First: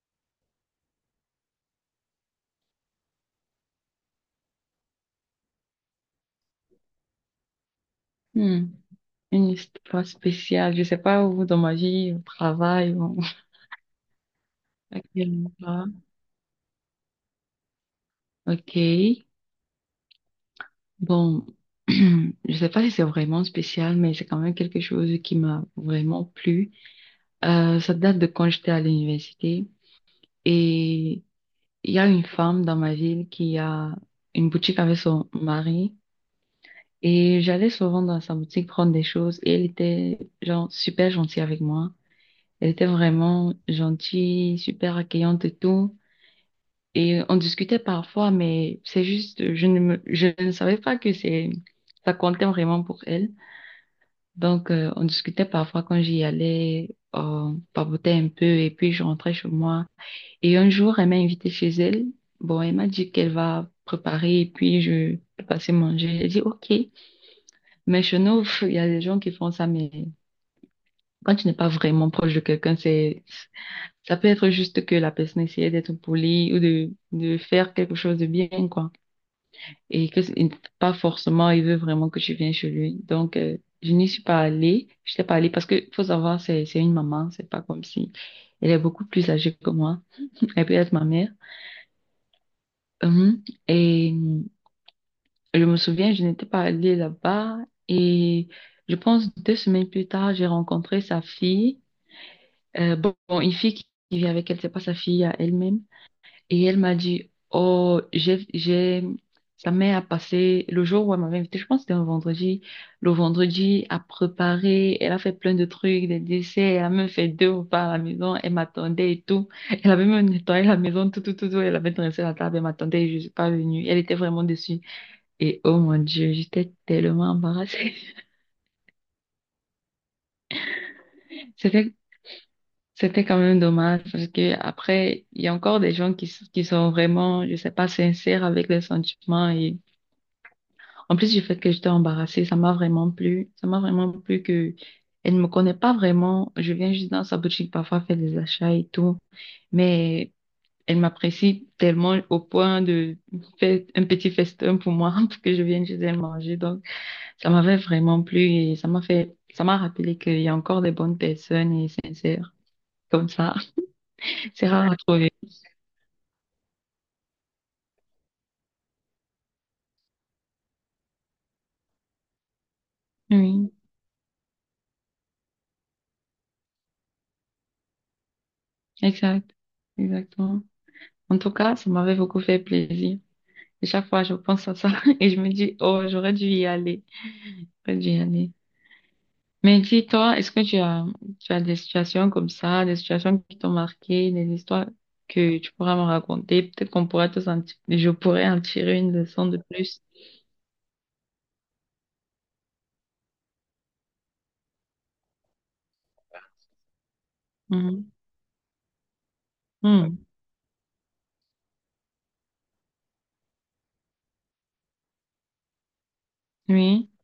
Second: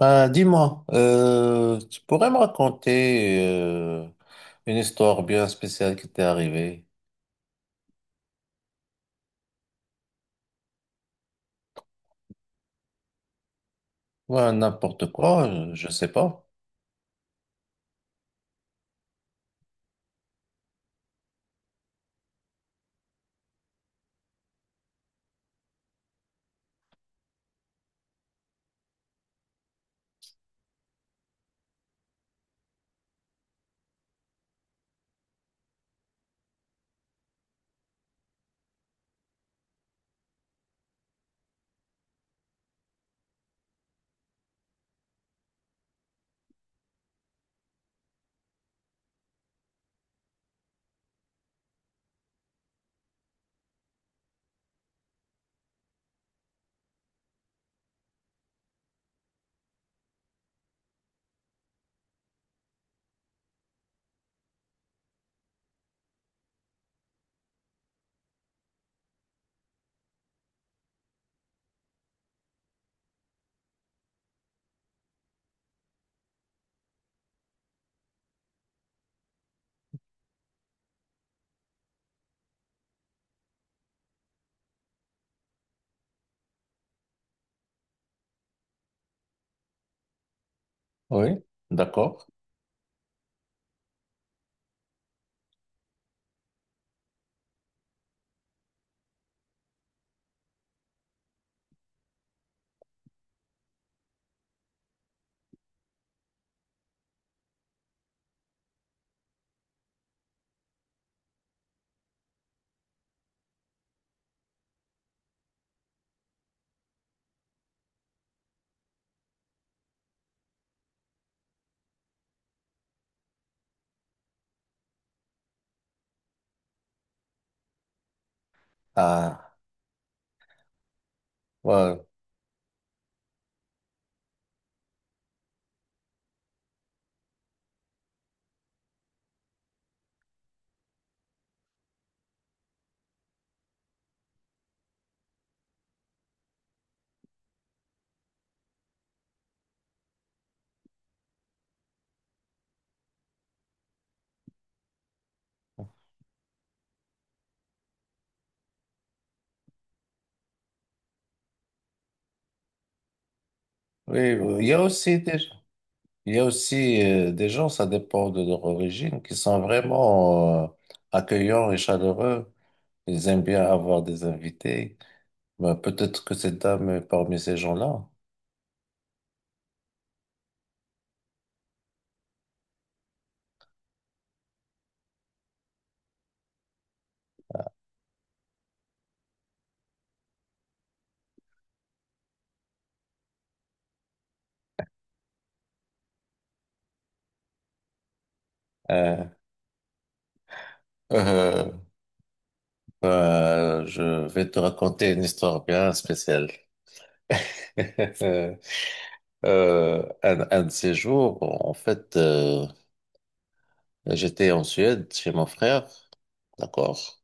Ben, dis-moi, tu pourrais me raconter une histoire bien spéciale qui t'est arrivée? Hmm, Une histoire spéciale. Je sais pas où dans ma vie, au travail, ou Ouais, à n'importe quel quoi, je endroit. sais pas. Ok. Bon, je sais pas si c'est vraiment spécial, mais c'est quand même quelque chose qui m'a vraiment plu. Ça date de quand j'étais à l'université et il y a une femme dans ma ville qui a une boutique avec son mari et j'allais souvent dans sa boutique prendre des choses et elle était genre super gentille avec moi. Elle était vraiment gentille, super accueillante et tout. Et on discutait parfois, mais c'est juste, je ne savais pas ça comptait vraiment pour elle. Donc, on discutait parfois quand j'y allais, on papotait un peu et puis je rentrais chez moi. Et un jour, elle m'a invitée chez elle. Bon, elle m'a dit qu'elle va préparer et puis je peux passer manger. J'ai dit, OK. Mais chez nous, il y a des gens qui font ça, mais quand tu n'es pas vraiment proche de quelqu'un, c'est, ça peut être juste que la personne essayait d'être polie ou de faire quelque chose de bien, quoi. Et que n'a pas forcément, il veut vraiment que je vienne chez lui. Donc, je n'y suis pas allée. Je n'étais pas allée parce que faut savoir, c'est une maman. C'est pas comme si elle est beaucoup plus âgée que moi. Elle peut être ma mère. Oui, d'accord. Et je me souviens, je n'étais pas allée là-bas. Et je pense 2 semaines plus tard, j'ai rencontré sa fille. Bon, une fille qui vit avec elle, c'est pas sa fille à elle-même. Et elle m'a dit, oh, sa mère a passé le jour où elle m'avait invitée, je pense que c'était un vendredi, le vendredi à préparer, elle a fait plein de trucs, des desserts, elle a même fait deux repas à la maison, elle m'attendait et tout. Elle avait même nettoyé la maison, tout, tout, tout, tout, elle avait dressé la table, elle m'attendait et je suis pas venue. Elle était vraiment déçue. Et oh mon Dieu, j'étais tellement embarrassée. Ah, C'était, ouais. c'était quand même dommage parce que après, il y a encore des gens qui, qui sont vraiment, je sais pas, sincères avec leurs sentiments. Et en plus du fait que j'étais embarrassée, ça m'a vraiment plu. Ça m'a vraiment plu que elle ne me connaît pas vraiment. Je viens juste dans sa boutique parfois faire des achats et tout. Mais elle m'apprécie tellement au point de faire un petit festin pour moi pour que je vienne chez elle manger. Donc, ça m'avait vraiment plu et ça m'a fait, ça m'a rappelé qu'il y a encore des bonnes personnes et sincères comme ça. Oui, oui. C'est rare à trouver. Il y a aussi des gens, ça dépend de leur origine, qui sont vraiment accueillants et chaleureux. Ils aiment bien Oui, avoir des invités. Ben, peut-être que cette dame est parmi ces gens-là. exact. Exactement. En tout cas, ça m'avait beaucoup fait plaisir. Et chaque fois, je pense à ça et je me dis, oh, j'aurais dû y aller. J'aurais dû y aller. Mais dis-toi, est-ce que tu as des situations comme ça, des situations qui t'ont marqué, des histoires que tu pourras me raconter? Peut-être qu'on pourrait tous en je pourrais en tirer une leçon de plus. Euh, je vais te raconter une histoire bien spéciale. Mhm. Euh, Mhm. un, un de ces jours, en fait, j'étais en Suède chez mon frère, Oui, d'accord?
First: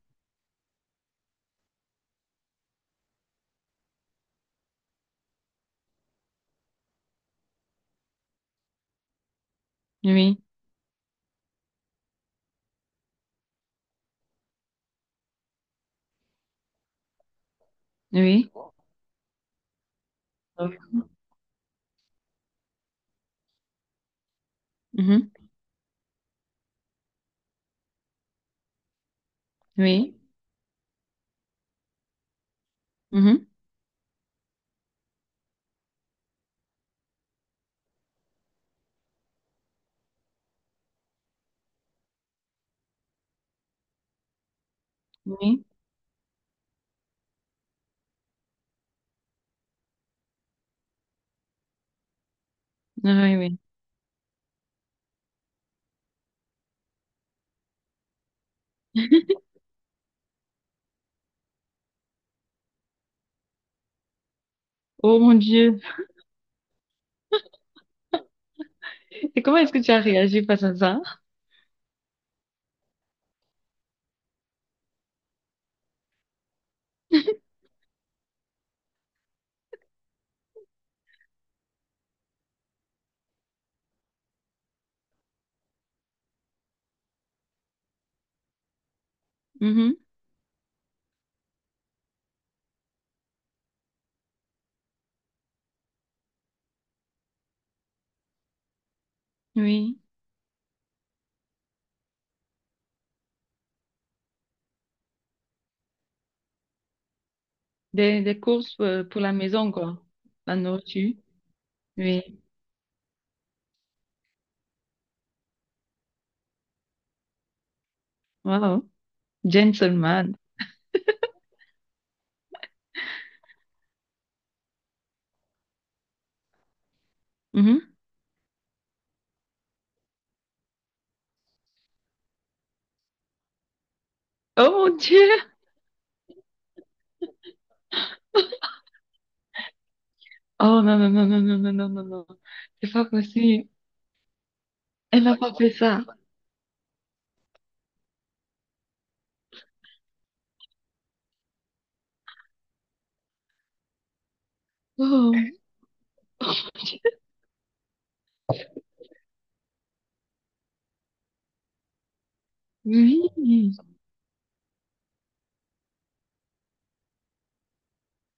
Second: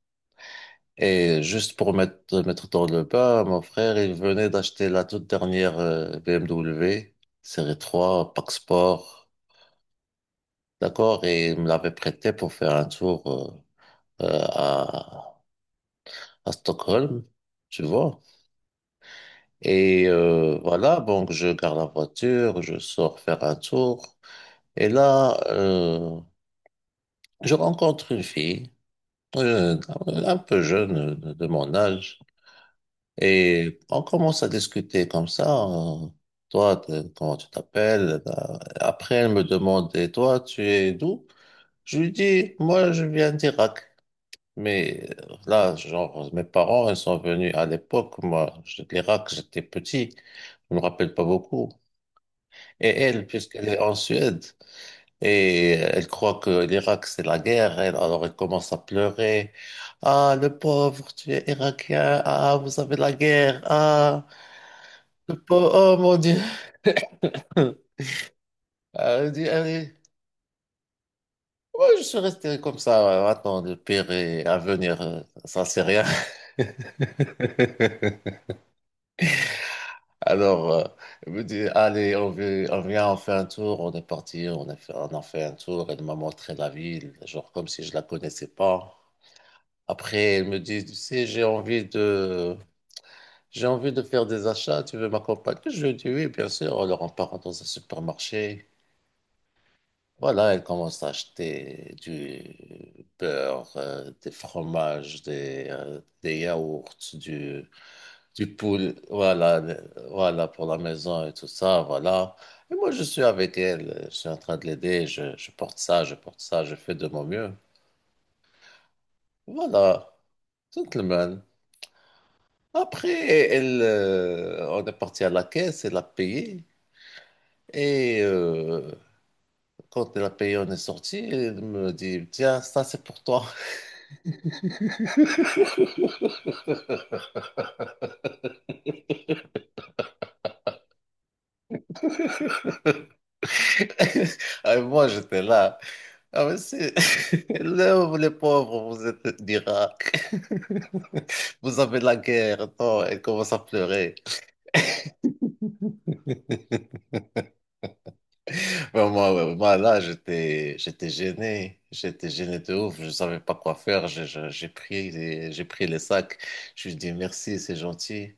Et juste pour mettre dans le bain, mon frère, il venait d'acheter la toute dernière BMW série 3 Pack Sport, oui, d'accord? Et il me l'avait prêté pour faire un tour euh, euh, à, à Stockholm, tu vois? oui. Et voilà, donc je garde la voiture, je sors faire un tour. Et Mhm. là, je rencontre une fille, euh, Oui. un peu jeune de mon âge. Mhm. Et on commence à discuter comme ça. Toi, comment tu t'appelles? Après, elle me demande, et toi, tu es d'où? Je lui dis, moi, je viens d'Irak. Mais Oui. là, genre, mes parents, ils sont venus à l'époque. Moi, l'Irak, j'étais petit. Je me rappelle pas beaucoup. Et Ah elle, oui, oui. puisqu'elle est en Suède, et elle croit que l'Irak, c'est la guerre, elle, alors elle commence à pleurer. Ah, le pauvre, tu es irakien, ah, vous avez la guerre, ah, Oh mon le pauvre, Dieu. oh mon Dieu. Elle Et dit, comment est-ce que tu allez, as réagi face à ça? moi, je suis resté comme ça, attends, le pire est à venir, ça c'est rien. Alors, elle me dit, allez, on vient, on fait un tour, on est parti, on a fait un tour, elle m'a montré la ville, genre comme si je la connaissais pas. Mhm. Après, elle me dit, tu sais, j'ai envie de faire des achats, tu veux m'accompagner? Je lui dis, oui, bien sûr. Alors, on part dans un supermarché. Oui. Voilà, elle commence à acheter du beurre, des fromages, des yaourts, du, Des du courses poule, pour la voilà, maison, quoi. voilà, La pour la nourriture. maison et tout ça, Oui, voilà. Et moi, je suis avec elle, je suis en train de l'aider, je porte ça, je porte ça, je fais de mon mieux. wow, Voilà, gentleman. tout le monde. Après, on est parti à la caisse, elle a payé. Mhm. Et quand elle a payé, on est sorti. Elle me dit, tiens, ça c'est pour toi. Oh mon Dieu! Oh non, non, non, non, non, non, non, non, non. C'est pas possible. Ah, et moi, Elle m'a j'étais pas fait là. ça. Ah, mais c'est... Là, vous, les pauvres, vous êtes d'Irak. Vous avez la guerre. Non, elle commence à pleurer. Oh, Mais moi, ouais, moi, là, j'étais gêné. J'étais gêné de ouf. Je savais pas quoi oui. faire. J'ai j'ai pris les sacs. Je lui ai dit, merci, c'est gentil.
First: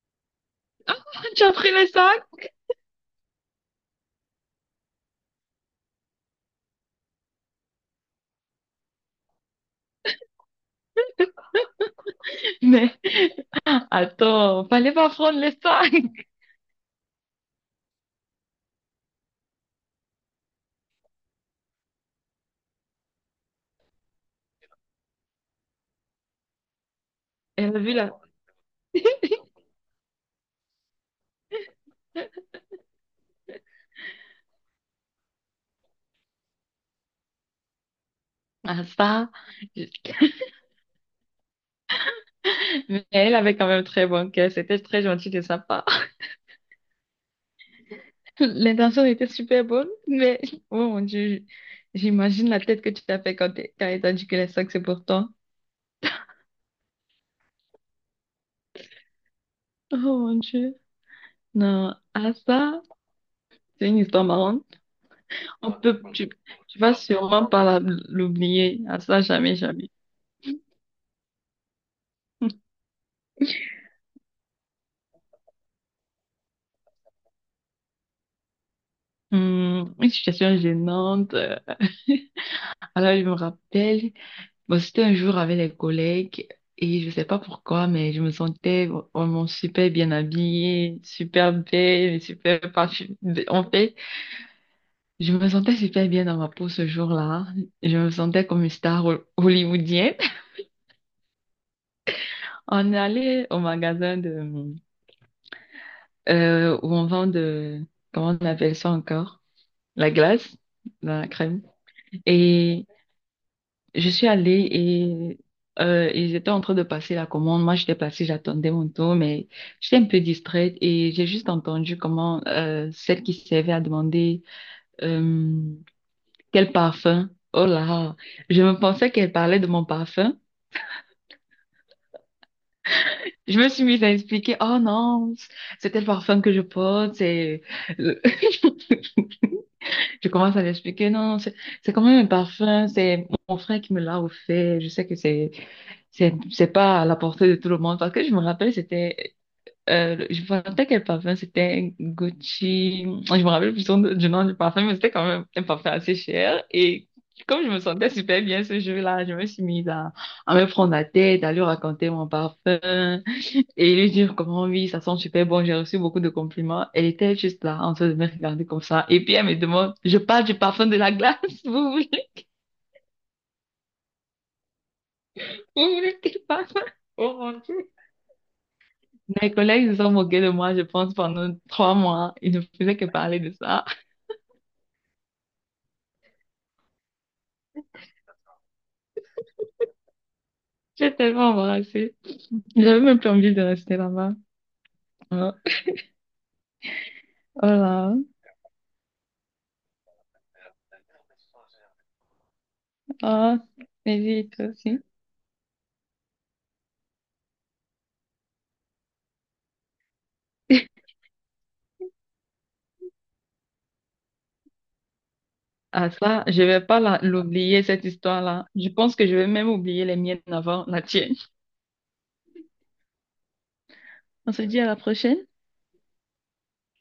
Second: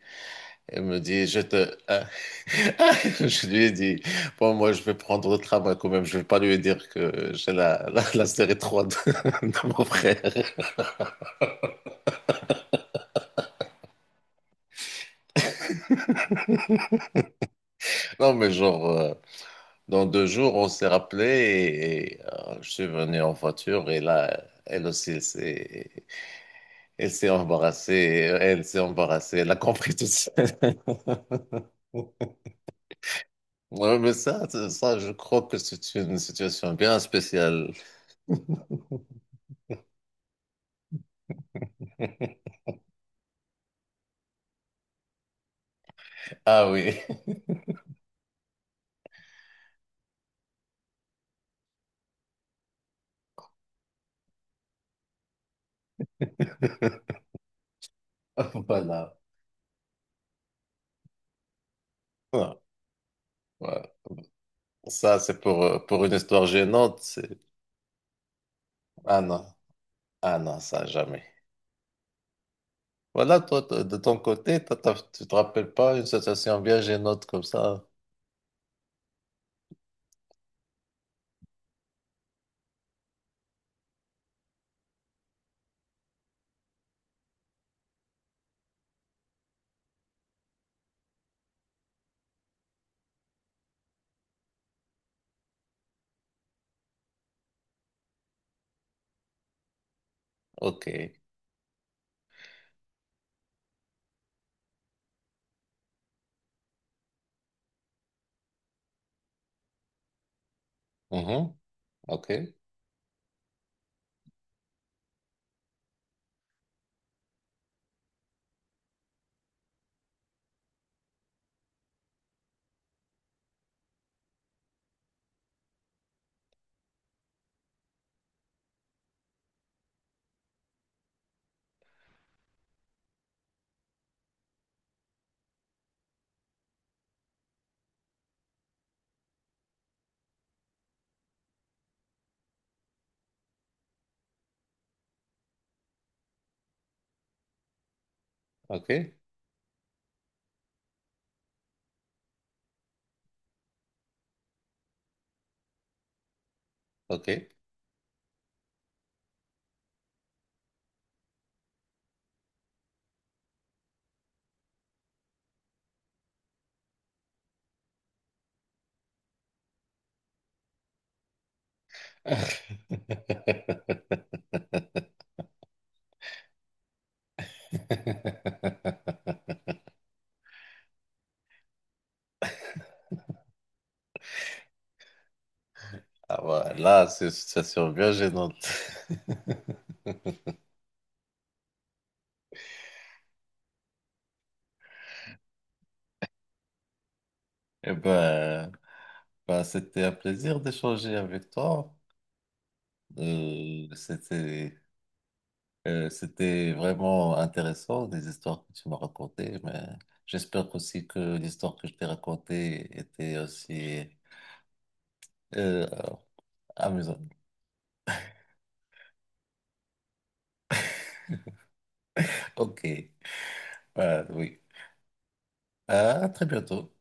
Elle Ah, me dit, je tu as pris te... les sacs? Je lui ai dit, bon, moi, je vais prendre le tramway quand même. Je vais pas lui dire que j'ai la série 3 de mon frère. Mais attends, fallait pas prendre les sacs. Non, mais genre, dans deux jours, on s'est rappelé je suis venu en voiture et là, elle aussi, elle s'est Elle a vu embarrassée. la... Elle s'est embarrassée. Elle a compris tout ça. Ouais, mais je crois que c'est une situation bien spéciale. Ah, ça. Mais elle avait quand même très bon cœur. C'était très gentil de sa part. Ah oui, L'intention était super bonne, mais oh mon Dieu, j'imagine la tête que tu t'as fait quand quand elle t'a dit que les sacs c'est pour toi. voilà. Oh mon Dieu. Non, ah Ouais. ça, c'est Ouais. une histoire marrante. Ça, c'est On peut, pour une tu, histoire tu vas gênante. Sûrement pas l'oublier. Ah Ah ça, non, jamais, jamais. ah non, ça jamais. Voilà, toi, de ton côté, tu te rappelles pas une situation bien gênante comme ça? Une situation gênante. Alors, je me rappelle, bon, c'était un jour avec les collègues et je sais pas pourquoi, mais je me sentais vraiment super bien habillée, super belle, et super parfumée. En fait, je me sentais super bien dans ma peau ce jour-là. Je me sentais comme une star hollywoodienne. Ok. On est allé au magasin de, où on vend de, comment on appelle ça encore? La glace, la Mhm. crème. Ok, Et je suis allée et ils étaient en train de passer la commande. Moi, j'étais placée, j'attendais mon tour, mais j'étais un peu distraite et j'ai juste entendu comment celle qui servait a demandé euh, quel parfum. Oh là, je me pensais qu'elle parlait de mon parfum. Je me suis mise à expliquer, oh non, c'était le parfum que je porte, c'est je commence à l'expliquer. Non, non, c'est quand même un parfum. C'est mon frère qui me l'a offert. Je sais que c'est c'est pas à la portée de tout le monde. Parce que je me rappelle, ok, c'était je me rappelle quel parfum. C'était Gucci. Je me rappelle plus du nom du parfum, mais c'était quand même un parfum assez cher. Et ok. comme je me sentais super bien ce jour-là, je me suis mise à me prendre la tête, à lui raconter mon parfum et lui dire comment oui, ça sent super bon, j'ai reçu beaucoup de compliments. Elle était juste là, en train de me regarder comme ça. Et puis elle me demande, je parle du parfum de la glace, vous voulez, vous voulez quel parfum? Oh mon Dieu. Mes collègues se sont moqués de moi, je pense, pendant 3 mois. Ils ne faisaient que parler de ça. Ah ouais, là, c'est une situation bien gênante. J'ai tellement embarrassée. J'avais même plus envie de rester là-bas. Voilà. Oh Eh là. ben, ben, c'était un plaisir d'échanger avec toi. Ah, Euh, vas-y, toi c'était, aussi. C'était vraiment intéressant, les histoires que tu m'as racontées, mais j'espère aussi que l'histoire que je t'ai racontée était aussi euh, Ah ça, je vais pas amusante. l'oublier, cette histoire-là. Je pense que je vais même oublier les miennes avant la tienne. Ok, ben, On oui. se dit à la prochaine. Ah, à très bientôt.